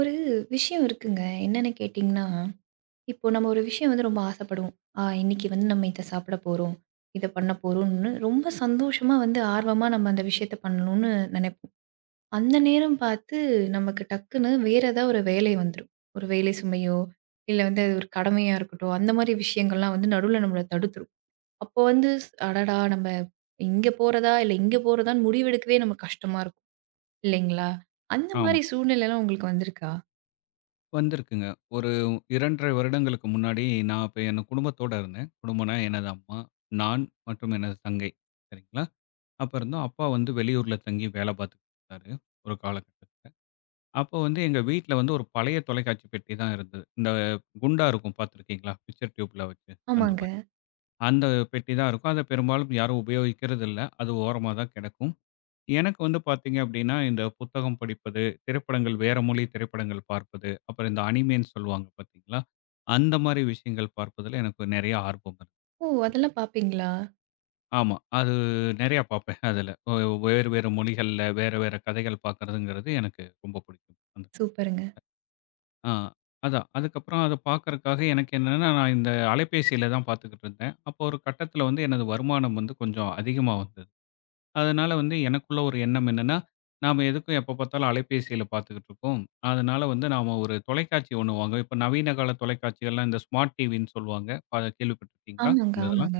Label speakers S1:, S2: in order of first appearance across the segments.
S1: ஒரு விஷயம் இருக்குங்க. என்னன்னு கேட்டீங்கன்னா, இப்போ நம்ம ஒரு விஷயம் வந்து ரொம்ப ஆசைப்படுவோம். ஆ இன்னைக்கு வந்து நம்ம இத சாப்பிட போறோம். இத பண்ண போறோம்னு ரொம்ப சந்தோஷமா வந்து ஆர்வமா நம்ம அந்த விஷயத்த பண்ணணும்னு நெனைப்போம். அந்த நேரம் பார்த்து நமக்கு டக்குன்னு வேற ஏதாவது ஒரு வேலை வந்துரும். ஒரு வேலை சுமையோ, இல்ல வந்து அது ஒரு கடமையா இருக்கட்டும். அந்த மாரி விஷயங்கள்லாம் வந்து நடுவுல நம்மள தடுத்துரும். அப்போ வந்து அடடா! நம்ம இங்க போறதா, இல்ல இங்க போறதான்னு முடிவெடுக்கவே நமக்கு கஷ்டமா இருக்கும். இல்லைங்களா? அந்த
S2: ஆமா.
S1: மாரி சூழ்நிலைலாம் உங்களுக்கு வந்திருக்கா?
S2: வந்திருக்குங்க. ஒரு 2 1/2 வருடங்களுக்கு முன்னாடி நான் அப்ப என் குடும்பத்தோட இருந்தேன். குடும்பம்னா எனது அம்மா, நான் மற்றும் எனது தங்கை. சரிங்களா? அப்ப இருந்தோம். அப்பா வந்து வெளியூர்ல தங்கி வேலை பார்த்துக்கிட்டு இருந்தாரு ஒரு காலகட்டத்தில. அப்போ வந்து எங்க வீட்ல வந்து ஒரு பழைய தொலைக்காட்சி பெட்டி தான் இருந்தது. இந்த குண்டா இருக்கும் பார்த்துருக்கீங்களா? பிக்சர் டியூப்ல வச்சு அந்த
S1: ஆமாங்க.
S2: மாரி. அந்த பெட்டி தான் இருக்கும். அத பெரும்பாலும் யாரும் உபயோகிக்கிறது இல்ல. அது ஓரமா தான் கிடக்கும். எனக்கு வந்து பார்த்தீங்க அப்படின்னா, இந்த புத்தகம் படிப்பது, திரைப்படங்கள் வேற மொழி திரைப்படங்கள் பார்ப்பது, அப்புறம் இந்த அனிமேன்னு சொல்லுவாங்க பார்த்தீங்களா? அந்த மாரி விஷயங்கள் பார்ப்பதில எனக்கு நெறைய ஆர்வம் இருக்கு.
S1: ஓ!
S2: அப்ப.
S1: அதெல்லாம் பார்ப்பீங்களா?
S2: ஆமா. அது நெறையா பார்ப்பேன் அதுல. வேறு வேறு மொழிகள்ல வேற வேற கதைகள் பார்க்கறதுங்கிறது எனக்கு ரொம்ப பிடிக்கும். அந்த
S1: சூப்பருங்க.
S2: ஆ அதான். அதுக்கப்புறம் அத பார்க்கறக்காக எனக்கு என்னன்னா, நான் இந்த அலைபேசியில தான் பார்த்துக்கிட்டு இருந்தேன். அப்போ ஒரு கட்டத்தில வந்து எனது வருமானம் வந்து கொஞ்சம் அதிகமா வந்தது. அதனால வந்து எனக்குள்ள ஒரு எண்ணம் என்னன்னா, நாம எதுக்கும் எப்ப பார்த்தாலும் அலைபேசியில பார்த்துக்கிட்டு இருக்கோம். அதனால வந்து நாம ஒரு தொலைக்காட்சி ஒண்ணு வாங்குவோம். இப்ப நவீன கால தொலைக்காட்சிகள்லாம் இந்த ஸ்மார்ட் டிவின்னு சொல்லுவாங்க. அத கேள்விப்பட்டிருக்கீங்களா?
S1: ஆமாங்க,
S2: இந்த இதெல்லாம்.
S1: ஆமாங்க.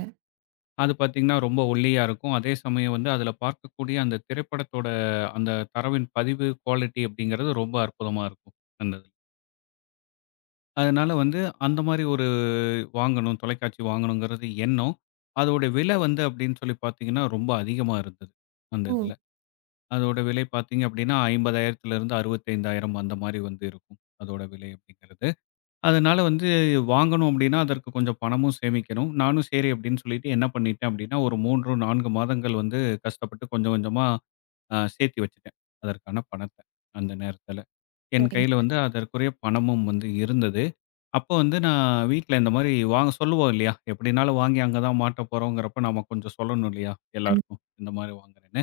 S2: அது பார்த்தீங்கன்னா ரொம்ப ஒல்லியா இருக்கும். அதே சமயம் வந்து அதில பார்க்கக்கூடிய அந்த திரைப்படத்தோட அந்த தரவின் பதிவு குவாலிட்டி அப்படிங்கிறது ரொம்ப அற்புதமா இருக்கும் அந்த இதில. அதனால வந்து அந்த மாரி ஒரு வாங்கணும், தொலைக்காட்சி வாங்கணுங்கிறது எண்ணம். அதோட விலை வந்து அப்படின்னு சொல்லி பார்த்தீங்கன்னா, ரொம்ப அதிகமா இருந்தது அந்த
S1: ஓ!
S2: இதுல. அதோட விலை பார்த்தீங்க அப்படின்னா, 50,000த்திலிருந்து 65,000 அந்த மாரி வந்து இருக்கும். அதோட விலை அப்படிங்கிறது. அதனால வந்து வாங்கணும் அப்படின்னா, அதற்கு கொஞ்சம் பணமும் சேமிக்கணும். நானும் சரி அப்படின்னு சொல்லிட்டு என்ன பண்ணிட்டேன் அப்படின்னா, ஒரு 3, 4 மாதங்கள் வந்து கஷ்டப்பட்டு கொஞ்சம் கொஞ்சமா சேர்த்தி வச்சுட்டேன் அதற்கான பணத்த அந்த நேரத்தில. என் கையில
S1: சரிங்க.
S2: வந்து அதற்குரிய பணமும் வந்து இருந்தது. அப்போ வந்து நான் வீட்ல இந்த மாரி வாங்க சொல்லுவோம் இல்லையா? எப்படினாலும் வாங்கி அங்க தான் மாட்ட போறோங்கிறப்ப, நாம கொஞ்சம் சொல்லணும் இல்லையா?
S1: கண்
S2: எல்லாருக்கும் இந்த மாரி வாங்குறேன்னு.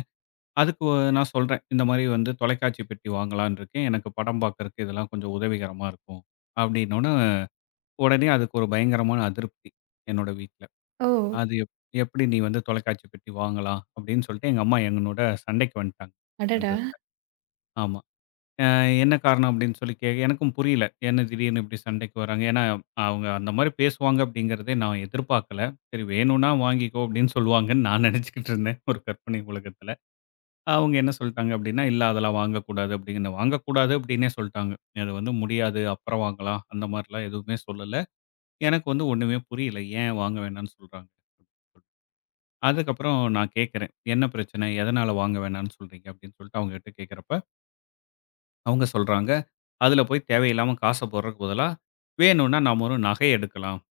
S2: அதுக்கு நான் சொல்றேன். இந்த மாரி வந்து தொலைக்காட்சி பெட்டி வாங்கலான்னு இருக்கேன். எனக்கு படம் பார்க்கறக்கு இதெல்லாம் கொஞ்சம் உதவிகரமா இருக்கும். அப்படின்னோன, உடனே அதுக்கு ஒரு பயங்கரமான அதிருப்தி என்னோட வீட்ல.
S1: ஓ!
S2: அது எப் எப்படி நீ வந்து தொலைக்காட்சி பெட்டி வாங்கலாம் அப்படின்னு சொல்லிட்டு எங்க அம்மா என்னோட சண்டைக்கு வந்துட்டாங்க அந்த
S1: அடடா!
S2: இதுல. ஆமா. அ என்ன காரணம் அப்படின்னு சொல்லி எனக்கும் புரியல. என்ன திடீர்னு இப்படி சண்டைக்கு வராங்க. ஏன்னா அவங்க அந்த மாரி பேசுவாங்க அப்படிங்கிறதே நான் எதிர்பார்க்கல. சரி வேணும்னா வாங்கிக்கோ அப்படின்னு சொல்லுவாங்கன்னு நான் நினைச்சுக்கிட்டு இருந்தேன் ஒரு கற்பனை உலகத்துல. அவங்க என்ன சொல்ட்டாங்க அப்படின்னா, "இல்ல அதெல்லாம் வாங்கக்கூடாது" அப்படின்னு வாங்கக்கூடாது அப்படின்னே சொல்ட்டாங்க. அது வந்து முடியாது, அப்புறம் வாங்கலாம் அந்த மாரிலாம் எதுவுமே சொல்லல. எனக்கு வந்து ஒண்ணுமே புரியல. ஏன் வாங்க வேணாம்னு சொல்றாங்க? அதுக்கப்புறம் நான் கேட்கிறேன். "என்ன பிரச்சனை? எதனால வாங்க வேணாம்னு சொல்றீங்க?" அப்படின்னு சொல்லிட்டு அவங்ககிட்ட கேட்கிறப்ப, அவங்க சொல்றாங்க, "அதுல போய் தேவையில்லாம காச போடுறதுக்கு பதிலா, வேணும்னா நாம ஒரு நகை எடுக்கலாம்"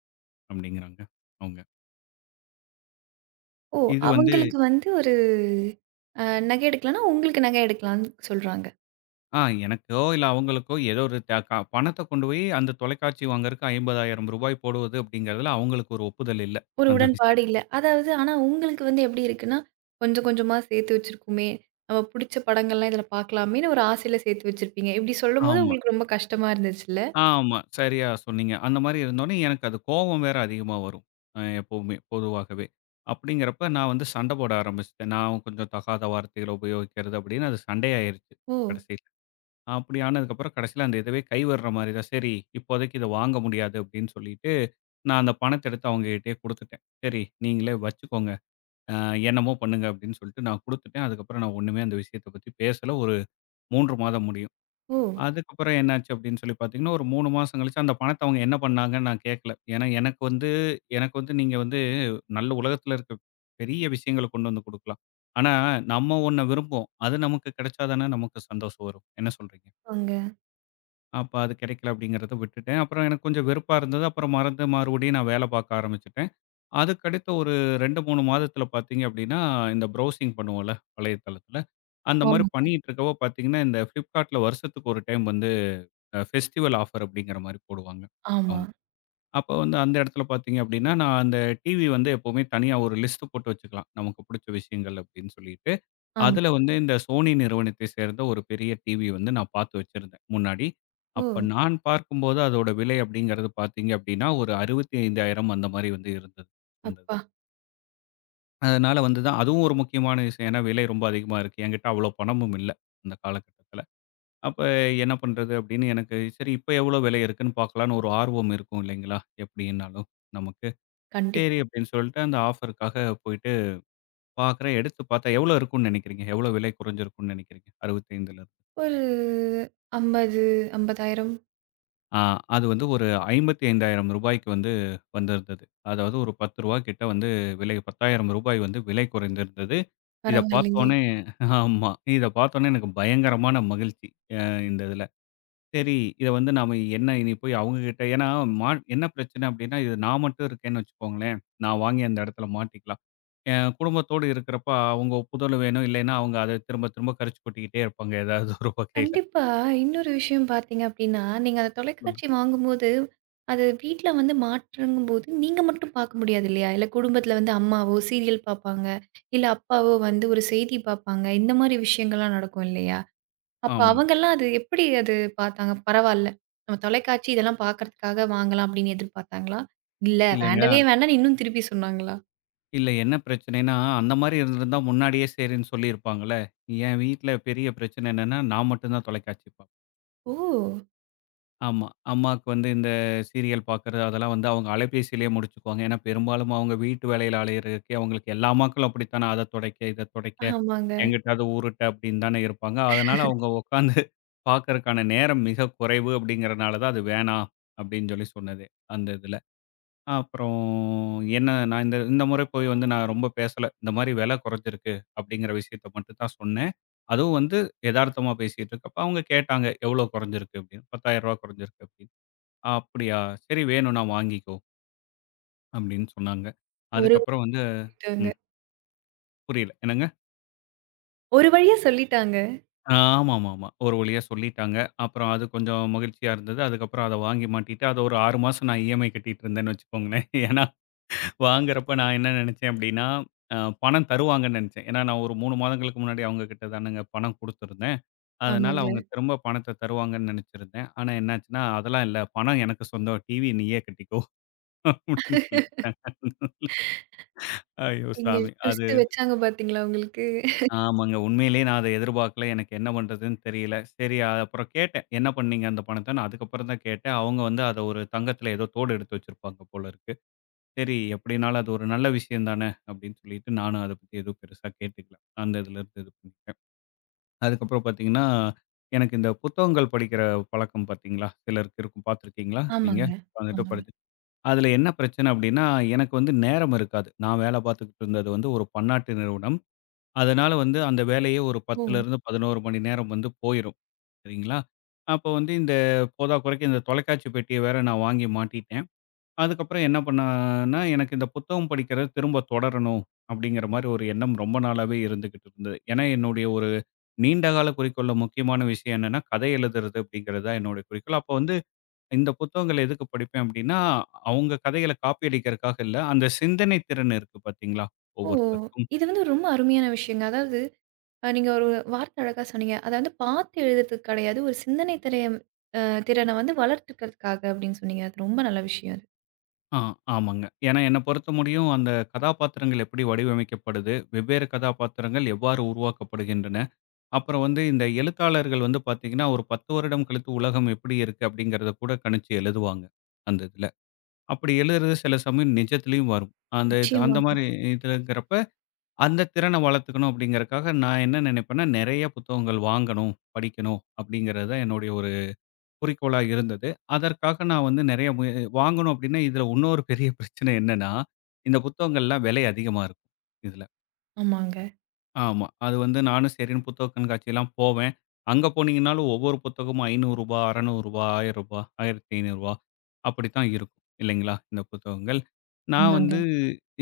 S2: அப்படிங்கிறாங்க அவங்க.
S1: ஓ!
S2: இது வந்து
S1: அவங்களுக்கு வந்து ஒரு அ நகை எடுக்கலன்னா, உங்களுக்கு நகை எடுக்கலான்னு சொல்றாங்க.
S2: எனக்கோ இல்ல அவங்களுக்கோ ஏதோ ஒரு த க பணத்த கொண்டு போய் அந்த தொலைக்காட்சி வாங்குறதுக்கு ரூ. 50,000 போடுவது அப்படிங்கிறதுல அவங்களுக்கு ஒரு ஒப்புதல் இல்ல
S1: ஒரு
S2: அந்த
S1: உடன்பாடு
S2: விஷயத்துல.
S1: இல்ல. அதாவது ஆனா உங்களுக்கு வந்து எப்படி இருக்குன்னா, கொஞ்சம் கொஞ்சமா சேர்த்து வச்சிருக்கோமே, நம்ம புடிச்ச படங்கள்லாம் இதில பார்க்கலாமேன்னு ஒரு ஆசையில சேர்த்து வச்சிருப்பீங்க. இப்படி சொல்லும்போது
S2: ஆமா,
S1: உங்களுக்கு ரொம்ப கஷ்டமா இருந்துச்சுல்ல?
S2: ஆமா. சரியா சொன்னீங்க. அந்த மாரி இருந்தோனே எனக்கு அது கோவம் வேற அதிகமா வரும். எப்பவுமே பொதுவாகவே. அப்படிங்கிறப்ப நான் வந்து சண்ட போட ஆரம்பிச்சுட்டேன். நான் கொஞ்சம் தகாத வார்த்தைகள உபயோகிக்கிறது அப்படின்னு அது சண்டையாயிருச்சு
S1: ஓ!
S2: கடைசியில. அப்படி ஆனதுக்கப்புறம் கடைசியில அந்த இதுவே கைவிடுற மாரி தான். சரி இப்போதைக்கு இத வாங்க முடியாது அப்படின்னு சொல்லிட்டு, நான் அந்த பணத்த எடுத்து அவங்க கிட்டயே குடுத்துட்டேன். சரி நீங்களே வச்சுக்கோங்க. அ என்னமோ பண்ணுங்க அப்படின்னு சொல்லிட்டு நான் குடுத்துட்டேன். அதுக்கப்புறம் நான் ஒண்ணுமே அந்த விஷயத்த பத்தி பேசல. ஒரு 3 மாதம் முடியும்.
S1: ஓ!
S2: அதுக்கப்புறம் என்னாச்சு அப்படின்னு சொல்லி பார்த்தீங்கன்னா, ஒரு 3 மாசம் கழிச்சு அந்த பணத்த அவங்க என்ன பண்ணாங்கன்னு நான் கேட்கல. ஏன்னா எனக்கு வந்து நீங்க வந்து நல்ல உலகத்துல இருக்க பெரிய விஷயங்கள கொண்டு வந்து குடுக்கலாம். ஆனா நம்ம ஒண்ண விரும்புவோம். அது நமக்கு கிடைச்சா தானே நமக்கு சந்தோஷம் வரும். என்ன சொல்றீங்க?
S1: அங்க.
S2: அப்ப அது கிடைக்கல அப்படிங்கிறத விட்டுட்டேன். அப்புறம் எனக்கு கொஞ்சம் வெறுப்பா இருந்தது. அப்புறம் மறந்து மறுபடியும் நான் வேலை பார்க்க ஆரம்பிச்சுட்டேன். அதுக்கடுத்த ஒரு 2, 3 மாதத்தில பார்த்தீங்க அப்படின்னா, இந்த ப்ரௌசிங் பண்ணுவோம்ல வலைத்தளத்தில. அந்த மாரி
S1: ஆமா,
S2: பண்ணிட்டு இருக்கப்போ பார்த்தீங்கன்னா, இந்த Flipkartல வருஷத்துக்கு ஒரு டைம் வந்து ஃபெஸ்டிவல் ஆஃபர் அப்படிங்கிற மாரி போடுவாங்க
S1: ஆமா,
S2: அவங்க. அப்போ வந்து அந்த இடத்துல பார்த்தீங்க அப்படின்னா, நான் அந்த டிவி வந்து எப்பவுமே தனியா ஒரு லிஸ்ட் போட்டு வச்சுக்கலாம். நமக்கு பிடிச்ச விஷயங்கள் அப்படின்னு சொல்லிட்டு.
S1: ஆமா.
S2: அதில வந்து இந்த Sony நிறுவனத்தை சேர்ந்த ஒரு பெரிய டிவி வந்து நான் பார்த்து வச்சிருந்தேன் முன்னாடி. அப்ப
S1: ஓ!
S2: நான் பார்க்கும்போது அதோட விலை அப்படிங்கிறது பார்த்தீங்க அப்படின்னா, ஒரு 65,000 அந்த மாரி வந்து இருந்தது. அந்த
S1: அப்பா!
S2: அதனால வந்து தான் அதுவும் ஒரு முக்கியமான விஷயம். ஏன்னா விலை ரொம்ப அதிகமா இருக்கு. என்கிட்ட அவ்வளோ பணமும் இல்ல அந்த காலகட்டத்தில. அப்ப என்ன பண்றது அப்படின்னு எனக்கு சரி இப்ப எவ்வளோ விலை இருக்குன்னு பார்க்கலான்னு ஒரு ஆர்வம் இருக்கும் இல்லைங்களா? எப்படின்னாலும் நமக்கு. சரி
S1: கண்டிப்பா.
S2: அப்படின்னு சொல்லிட்டு அந்த ஆஃபருக்காக போயிட்டு பார்க்குறேன். எடுத்து பார்த்தா எவ்வளோ இருக்கும்ன்னு நினைக்கிறீங்க? எவ்வளோ விலை குறைஞ்சிருக்கும்ன்னு நினைக்கிறீங்க? 65ல.
S1: ஒரு 50, 50,000
S2: ஆ அது வந்து ஒரு ரூ. 55,000 வந்து வந்திருந்தது. அதாவது ஒரு ரூ. 10 கிட்ட வந்து விலை ரூ. 10,000 வந்து விலை குறைந்திருந்தது. இத
S1: பரவாயில்லைங்க.
S2: பார்த்தோனே. ஆமா. இத பார்த்தோனே எனக்கு பயங்கரமான மகிழ்ச்சி. அ இந்த இதுல. சரி இத வந்து நாம என்ன இனி போய் அவங்க கிட்ட ஏன்னா மா என்ன பிரச்சனை அப்டின்னா, இது நான் மட்டும் இருக்கேன்னு வச்சுக்கோங்களேன், நான் வாங்கி அந்த இடத்துல மாட்டிக்கலாம். என் குடும்பத்தோடு இருக்கிறப்ப அவங்க ஒப்புதல் வேணும். இல்லைன்னா அவங்க அத திரும்ப திரும்ப கரிச்சு கொட்டிக்கிட்டே இருப்பாங்க ஏதாவது ஒரு வகையில.
S1: கண்டிப்பா. இன்னொரு விஷயம் பார்த்தீங்க அப்படின்னா, நீங்க அந்த
S2: சொல்லு.
S1: தொலைக்காட்சி வாங்கும்போது, அது வீட்ல வந்து மாற்றங்கும்போது நீங்க மட்டும் பார்க்க முடியாது இல்லையா? இல்ல குடும்பத்தில வந்து அம்மாவோ சீரியல் பார்ப்பாங்க. இல்ல அப்பாவோ வந்து ஒரு செய்தி பார்ப்பாங்க. இந்த மாரி விஷயங்கள்லாம் நடக்கும் இல்லையா? அப்ப
S2: ஆமாங்க.
S1: அவங்கலாம் அது எப்படி பார்த்தாங்க? பரவால்ல. நம்ம தொலைக்காட்சி இதெல்லாம் பார்க்கறதுக்காக வாங்கலாம் அப்படின்னு எதிர்பார்த்தாங்களா? இல்ல
S2: இல்லங்க.
S1: வேண்டவே வேண்டான்னு இன்னும் திருப்பி சொன்னாங்களா?
S2: இல்ல என்ன பிரச்சனைன்னா, அந்த மாரி இருந்திருந்தா முன்னாடியே சரின்னு சொல்லியிருப்பாங்கல்ல. என் வீட்ல பெரிய பிரச்சனை என்னன்னா, நான் மட்டும் தான் தொலைக்காட்சி பார்ப்பேன்.
S1: ஓ!
S2: ஆமா. அம்மாக்கு வந்து இந்த சீரியல் பார்க்கிறது அதெல்லாம் வந்து அவங்க அலைபேசியிலேயே முடிச்சுக்குவாங்க. ஏன்னா, பெரும்பாலும் அவங்க வீட்டு வேலையில அலையிறதுக்கே அவங்களுக்கு எல்லா அம்மாக்களும் அப்படித்தானே அத தொடைக்க, இத தொடைக்க,
S1: ஆமாங்க.
S2: எங்கிட்டாவது உருட்டு அப்படின்னு தானே இருப்பாங்க. அதனால அவங்க உட்காந்து பார்க்கறக்கான நேரம் மிக குறைவு அப்படிங்கிறனால தான் அது வேணாம் அப்படின்னு சொல்லி சொன்னதே அந்த இதில. அப்புறம் என்ன நான் இந்த இந்த முறை போய் வந்து நான் ரொம்ப பேசல. இந்த மாரி விலை குறைஞ்சிருக்கு அப்படிங்கிற விஷயத்த மட்டும் தான் சொன்னேன். அதுவும் வந்து எதார்த்தமா பேசிட்டு இருக்கப்ப அவங்க கேட்டாங்க, "எவ்வளோ குறைஞ்சிருக்கு?" அப்படின்னு. "ரூ. 10,000 குறைஞ்சிருக்கு." அப்படியா! சரி வேணும்னா வாங்கிக்கோ அப்படின்னு சொன்னாங்க.
S1: ஒரு வழி
S2: அதுக்கப்புறம் வந்து
S1: சொல்லிட்டாங்க.
S2: ம். புரியல. என்னங்க?
S1: ஒரு வழியா சொல்லிட்டாங்க.
S2: ஆமாமாமா. ஒரு வழியா சொல்லிட்டாங்க. அப்புறம் அது கொஞ்சம் மகிழ்ச்சியா இருந்தது. அதுக்கப்புறம் அத வாங்கி மாட்டிட்டு, அத ஒரு 6 மாசம் நான் இஎம்ஐ கட்டிட்டு இருந்தேன்னு வச்சுக்கோங்களேன். ஏன்னா வாங்குறப்ப நான் என்ன நெனச்சேன் அப்படின்னா, அ பணம் தருவாங்கன்னு நெனச்சேன். ஏன்னா நான் ஒரு 3 மாதங்களுக்கு முன்னாடி அவங்க கிட்ட தானங்க பணம் குடுத்துருந்தேன். அதனால
S1: ஆமாங்க.
S2: அவங்க திரும்ப பணத்த தருவாங்கன்னு நெனச்சிருந்தேன். ஆனா என்னாச்சுன்னா, அதெல்லாம் இல்ல. பணம் எனக்கு சொந்தம். டிவி நீயே கட்டிக்கோ அப்படின்னு சொல்லிட்டாங்க. ஐயோ
S1: இங்க
S2: சாமி! அது.
S1: ட்விஸ்ட் வச்சாங்க பாத்தீங்களா உங்களுக்கு?
S2: ஆமாங்க. உண்மையிலேயே நான் அத எதிர்பார்க்கல. எனக்கு என்ன பண்றதுன்னு தெரியல. சரி அப்புறம் கேட்டேன். என்ன பண்ணீங்க அந்த பணத்தன்னு? அதுக்கப்புறம் தான் கேட்டேன். அவங்க வந்து அத ஒரு தங்கத்தில ஏதோ தோடு எடுத்து வச்சிருப்பாங்க போல இருக்கு. சரி எப்படினாலும் அது ஒரு நல்ல விஷயம் தானே அப்படின்னு சொல்லிட்டு நானும் அத பத்தி எதுவும் பெருசா கேட்டுக்கல. அந்த இதுலருந்து இது பண்ணிட்டேன். அதுக்கப்புறம் பார்த்தீங்கன்னா, எனக்கு இந்த புத்தகங்கள் படிக்கிற பழக்கம் பார்த்தீங்களா? சிலருக்கு இருக்கும் பார்த்துருக்கீங்களா நீங்க?
S1: ஆமாங்க,
S2: உட்காந்துட்டு
S1: ஆமாங்க.
S2: படிச்சு. அதில என்ன பிரச்சனை அப்படின்னா, எனக்கு வந்து நேரம் இருக்காது. நான் வேலை பார்த்துக்கிட்டு இருந்தது வந்து ஒரு பன்னாட்டு நிறுவனம். அதனால வந்து அந்த வேலையே ஒரு
S1: ஓ!
S2: 10லேருந்து 11 மணி நேரம் வந்து போயிரும். சரிங்களா? அப்போ வந்து இந்த போதாக்குறைக்கு இந்த தொலைக்காட்சி பெட்டிய வேற நான் வாங்கி மாட்டிட்டேன். அதுக்கப்புறம் என்ன பண்ணேன்னா, எனக்கு இந்த புத்தகம் படிக்கிறத திரும்ப தொடரணும் அப்படிங்கிற மாரி ஒரு எண்ணம் ரொம்ப நாளாவே இருந்துகிட்டு இருந்தது. ஏன்னா, என்னுடைய ஒரு நீண்ட கால குறிக்கோள்ல முக்கியமான விஷயம் என்னன்னா, கதை எழுதுறது அப்படிங்கிறது தான் என்னுடைய குறிக்கோள். அப்போ வந்து இந்த புத்தகங்கள எதுக்கு படிப்பேன் அப்படின்னா, அவங்க கதைகள காப்பி அடிக்கிறதுக்காக இல்ல, அந்த சிந்தனை திறன் இருக்கு பார்த்தீங்களா?
S1: ஓ!
S2: ஒவ்வொருத்தருக்கும்.
S1: இது வந்து ரொம்ப அருமையான விஷயங்க. அதாவது நீங்க ஒரு வார்த்தை அழகா சொன்னீங்க. அதாவது பாத்து எழுதுறதுக்கு கிடையாது. ஒரு சிந்தனை திரையம் அ திறன வந்து வளர்த்துக்கிறதுக்காக அப்படின்னு சொன்னீங்க. அது ரொம்ப நல்ல விஷயம் அது.
S2: ஆ, ஆமாங்க. ஏன்னா என்ன பொறுத்த முடியும் அந்த கதாபாத்திரங்கள் எப்படி வடிவமைக்கப்படுது, வெவ்வேறு கதாபாத்திரங்கள் எவ்வாறு உருவாக்கப்படுகின்றன, அப்புறம் வந்து இந்த எழுத்தாளர்கள் வந்து பார்த்தீங்கன்னா, ஒரு 10 வருடம் கழித்து உலகம் எப்படி இருக்கு அப்படிங்கிறத கூட கணிச்சு எழுதுவாங்க அந்த இதுல. அப்படி எழுதுறது சில சமயம் நிஜத்திலயும் வரும். அந்த இது அந்த
S1: நிச்சயமாங்க.
S2: மாரி இதுலங்கிறப்ப, அந்த திறனை வளர்த்துக்கணும் அப்படிங்கிறக்காக நான் என்ன நினைப்பேன்னா, நெறைய புத்தகங்கள் வாங்கணும், படிக்கணும் அப்படிங்கிறது தான் என்னுடைய ஒரு குறிக்கோளா இருந்தது. அதற்காக நான் வந்து நெறைய வாங்கணும் அப்டின்னா, இதுல இன்னொரு பெரிய பிரச்சனை என்னன்னா, இந்த புத்தகங்கள்லாம் விலை அதிகமா இருக்கும் இதுல.
S1: ஆமாங்க,
S2: ஆமா. அது வந்து நானும் சரின்னு புத்தக கண்காட்சிலாம் போவேன். அங்க போனீங்கன்னாலும் ஒவ்வொரு புத்தகமும் ரூ. 500 ரூ. 600 ரூ. 1000 ரூ. 1500 அப்படித்தான் இருக்கும் இல்லைங்களா? இந்த புத்தகங்கள். நான்
S1: ஆமாங்க.
S2: வந்து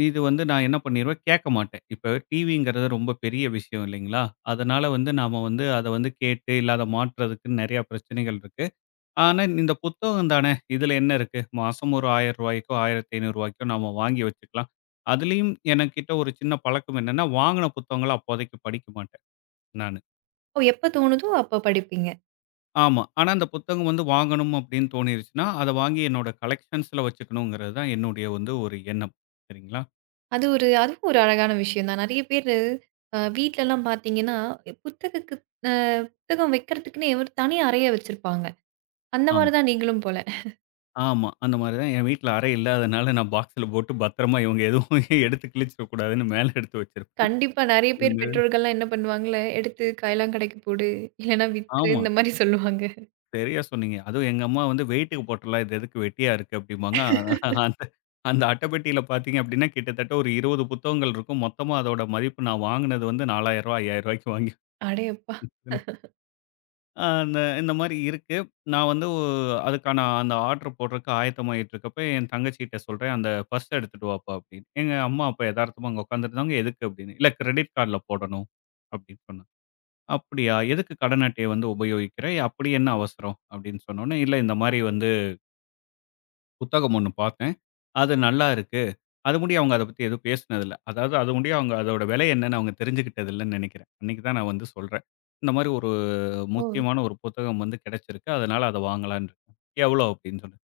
S2: இது வந்து நான் என்ன பண்ணிருவேன், கேட்க மாட்டேன். இப்ப டிவிங்கிறது ரொம்ப பெரிய விஷயம் இல்லைங்களா? அதனால வந்து நாம வந்து அத வந்து கேட்டு இல்ல அத மாற்றுறதுக்குன்னு நெறைய பிரச்சனைகள் இருக்கு. ஆனா, இந்த புத்தகம் தானே, இதுல என்ன இருக்கு? மாசம் ஒரு ரூ. 1000க்கோ, ரூ. 1500க்கோ நாம வாங்கி வச்சுக்கலாம். அதுலயும் எனக்கிட்ட ஒரு சின்ன பழக்கம் என்னன்னா, வாங்குன புத்தகங்கள அப்போதைக்கு படிக்க மாட்டேன் நானு.
S1: ஓ எப்ப தோணுதோ அப்ப படிப்பீங்க.
S2: ஆமா. ஆனா, அந்த புத்தகம் வந்து வாங்கணும் அப்படின்னு தோணிருச்சுன்னா, அத வாங்கி என்னோட கலெக்ஷன்ஸ்ல வச்சுக்கணுங்கிறது தான் என்னுடைய வந்து ஒரு எண்ணம். சரிங்களா?
S1: அது ஒரு அதுவும் ஒரு அழகான விஷயம் தான். நெறைய பேரு வீட்லலாம் பாத்தீங்கன்னா, புத்தகக்கு அ புத்தகம் வைக்கிறதுக்குன்னே ஒரு தனி அறைய வச்சிருப்பாங்க. அந்த மாரி
S2: ஆமா.
S1: தான் நீங்களும் போல.
S2: ஆமா. அந்த மாரி தான் என் வீட்ல அறை இல்லாதனால நான் பாக்ஸ்ல போட்டு பத்திரமா இவங்க எதுவும் எடுத்து கிழிச்சிடக்கூடாதுன்னு மேல எடுத்து வச்சிருப்பேன்.
S1: கண்டிப்பா. நெறைய பேர்
S2: இந்த
S1: பெற்றோர்கள்லாம் என்ன பண்ணுவாங்கல்ல, எடுத்து காயலாங்கடைக்கு போடு, இல்லன்னா வித்துரு
S2: ஆமா.
S1: இந்த மாரி சொல்லுவாங்க.
S2: சரியா சொன்னீங்க. அதுவும் எங்க அம்மா வந்து வெயிட்டுக்கு போட்டுறலாம். இது எதுக்கு வெட்டியா இருக்கு அப்டிம்பாங்க. அந்த அந்த அட்டப்பெட்டியில பார்த்தீங்க அப்டின்னா, கிட்டத்தட்ட ஒரு 20 புத்தகங்கள் இருக்கும். மொத்தமா அதோட மதிப்பு நான் வாங்குனது வந்து ரூ. 4000 ரூ. 5000க்கு வாங்கி
S1: அடேயப்பா!
S2: அந்த இந்த மாரி இருக்கு. நான் வந்து அதுக்கான அந்த ஆர்டர் போடுறதுக்கு ஆயத்தமாயிட்டுருக்கப்ப, என் தங்கச்சிட்ட சொல்றேன், "அந்த பர்ஸ் எடுத்துட்டு வாப்பா" அப்டின்னு. எங்க அம்மா அப்ப எதார்த்தமா அங்க உட்காந்துருந்தாங்க. "எதுக்கு?" அப்டின்னு. "இல்ல கிரெடிட் கார்ட்ல போடணும்" அப்டின்னு சொன்னேன். "அப்படியா? எதுக்கு கடன் அட்டைய வந்து உபயோகிக்கிற? அப்படி என்ன அவசரம்?" அப்டின்னு சொன்னோனே, "இல்ல இந்த மாரி வந்து" புத்தகம் ஒண்ணு பார்த்தேன். அது நல்லா இருக்கு. அது முடிய அவங்க அத பத்தி எதுவும் பேசினதில்ல. அதாவது அது முடிய அவங்க அதோட விலை என்னன்னு அவங்க தெரிஞ்சுக்கிட்டது இல்லன்னு நெனைக்கிறேன். அன்னைக்கு தான் நான் வந்து சொல்றேன். இந்த மாரி ஒரு
S1: ஓ!
S2: முக்கியமான ஒரு புத்தகம் வந்து கிடைச்சிருக்கு. அதனால அத வாங்கலான்னு இருக்கேன். எவ்வளோ அப்டின்னு சொல்லி.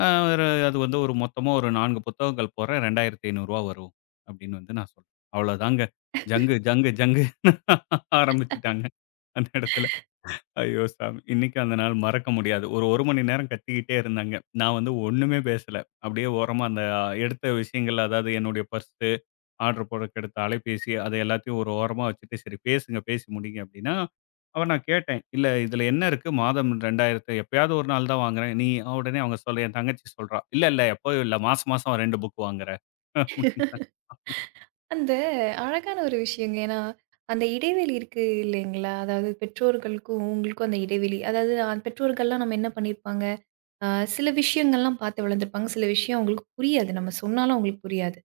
S2: ஆ ஒரு அது வந்து ஒரு மொத்தமா ஒரு 4 புத்தகங்கள் போடுறேன். ரூ. 2,500 வரும் அப்டின்னு வந்து நான் சொல்றேன். அவ்வளோதாங்க. ஜங்கு, ஜங்கு, ஜங்கு ஆரம்பிச்சுட்டாங்க அந்த இடத்துல. ஐயோ சாமி! இன்னைக்கும் அந்த நாள் மறக்க முடியாது. ஒரு 1 மணி நேரம் கத்திக்கிட்டே இருந்தாங்க. நான் வந்து ஒண்ணுமே பேசல. அப்படியே ஓரமா அந்த எடுத்த விஷயங்கள், அதாவது என்னுடைய பர்ஸு, ஆர்டர் போடுறதுக்கு எடுத்த அலைபேசி, அதை எல்லாத்தையும் ஒரு ஓரமா வச்சுட்டு, "சரி பேசுங்க, பேசி முடிங்க" அப்படின்னா, அவ நான் கேட்டேன், "இல்ல இதில என்ன இருக்கு? மாதம் 2000 எப்பயாவது ஒரு நாள் தான் வாங்குறேன்." நீ உடனே அவங்க சொல்ல என் தங்கச்சி சொல்றா, "இல்ல, இல்ல எப்பயும் இல்ல. மாசம் மாசம் 2 புக் வாங்குறேன்." அப்படின்னா,
S1: அந்த அழகான ஒரு விஷயங்க. ஏன்னா, அந்த இடைவெளி இருக்கு இல்லைங்களா? அதாவது பெற்றோர்களுக்கும், உங்களுக்கும் அந்த இடைவெளி. அதாவது பெற்றோர்கள்லாம் நம்ம என்ன பண்ணியிருப்பாங்க, அ சில விஷயங்கள்லாம் பார்த்து வளர்ந்துருப்பாங்க. சில விஷயம் அவங்களுக்கு புரியாது. நம்ம சொன்னாலும் அவங்களுக்கு புரியாது.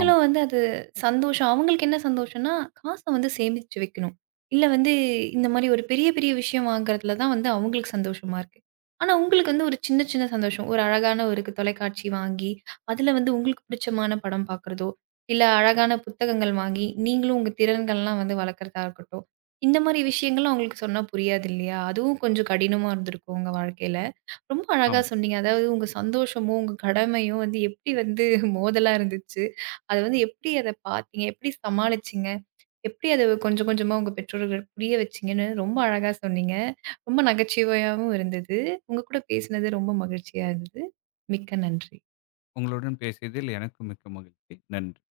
S2: "ஆமா,
S1: வந்து அது சந்தோஷம். அவங்களுக்கு என்ன சந்தோஷம்னா, காச வந்து சேமிச்சு வைக்கணும். இல்ல வந்து இந்த மாரி ஒரு பெரிய, பெரிய விஷயம் வாங்குறதுல தான் வந்து அவங்களுக்கு சந்தோஷமா இருக்கு. ஆனா உங்களுக்கு வந்து ஒரு சின்ன, சின்ன சந்தோஷம். ஒரு அழகான ஒரு தொலைக்காட்சி வாங்கி, அதுல வந்து உங்களுக்கு பிடிச்சமான படம் பார்க்குறதோ, இல்ல அழகான புத்தகங்கள் வாங்கி, நீங்களும் உங்க திறன்கள்லாம் வந்து வளர்க்குறதா இருக்கட்டும். இந்த மாரி விஷயங்கள்லாம் அவங்களுக்கு சொன்னா புரியாது இல்லையா? அதுவும் கொஞ்சம் கடினமா இருந்திருக்கும் உங்க வாழ்க்கையில. ரொம்ப அழகா
S2: ஆமா.
S1: சொன்னீங்க. அதாவது உங்க சந்தோஷமும், உங்க கடமையும் வந்து எப்படி வந்து மோதலா இருந்துச்சு? அத வந்து எப்படி அத பார்த்தீங்க? எப்படி சமாளிச்சீங்க? எப்படி அத கொஞ்சம் கொஞ்சமா உங்க பெற்றோர்களுக்கு புரிய வச்சீங்கன்னு ரொம்ப அழகா சொன்னீங்க. ரொம்ப நகைச்சுவையாவும் இருந்தது. உங்க கூட பேசினது ரொம்ப மகிழ்ச்சியா இருந்தது. மிக்க நன்றி.
S2: உங்களுடன் பேசியதில் எனக்கு மிக்க மகிழ்ச்சி. நன்றி."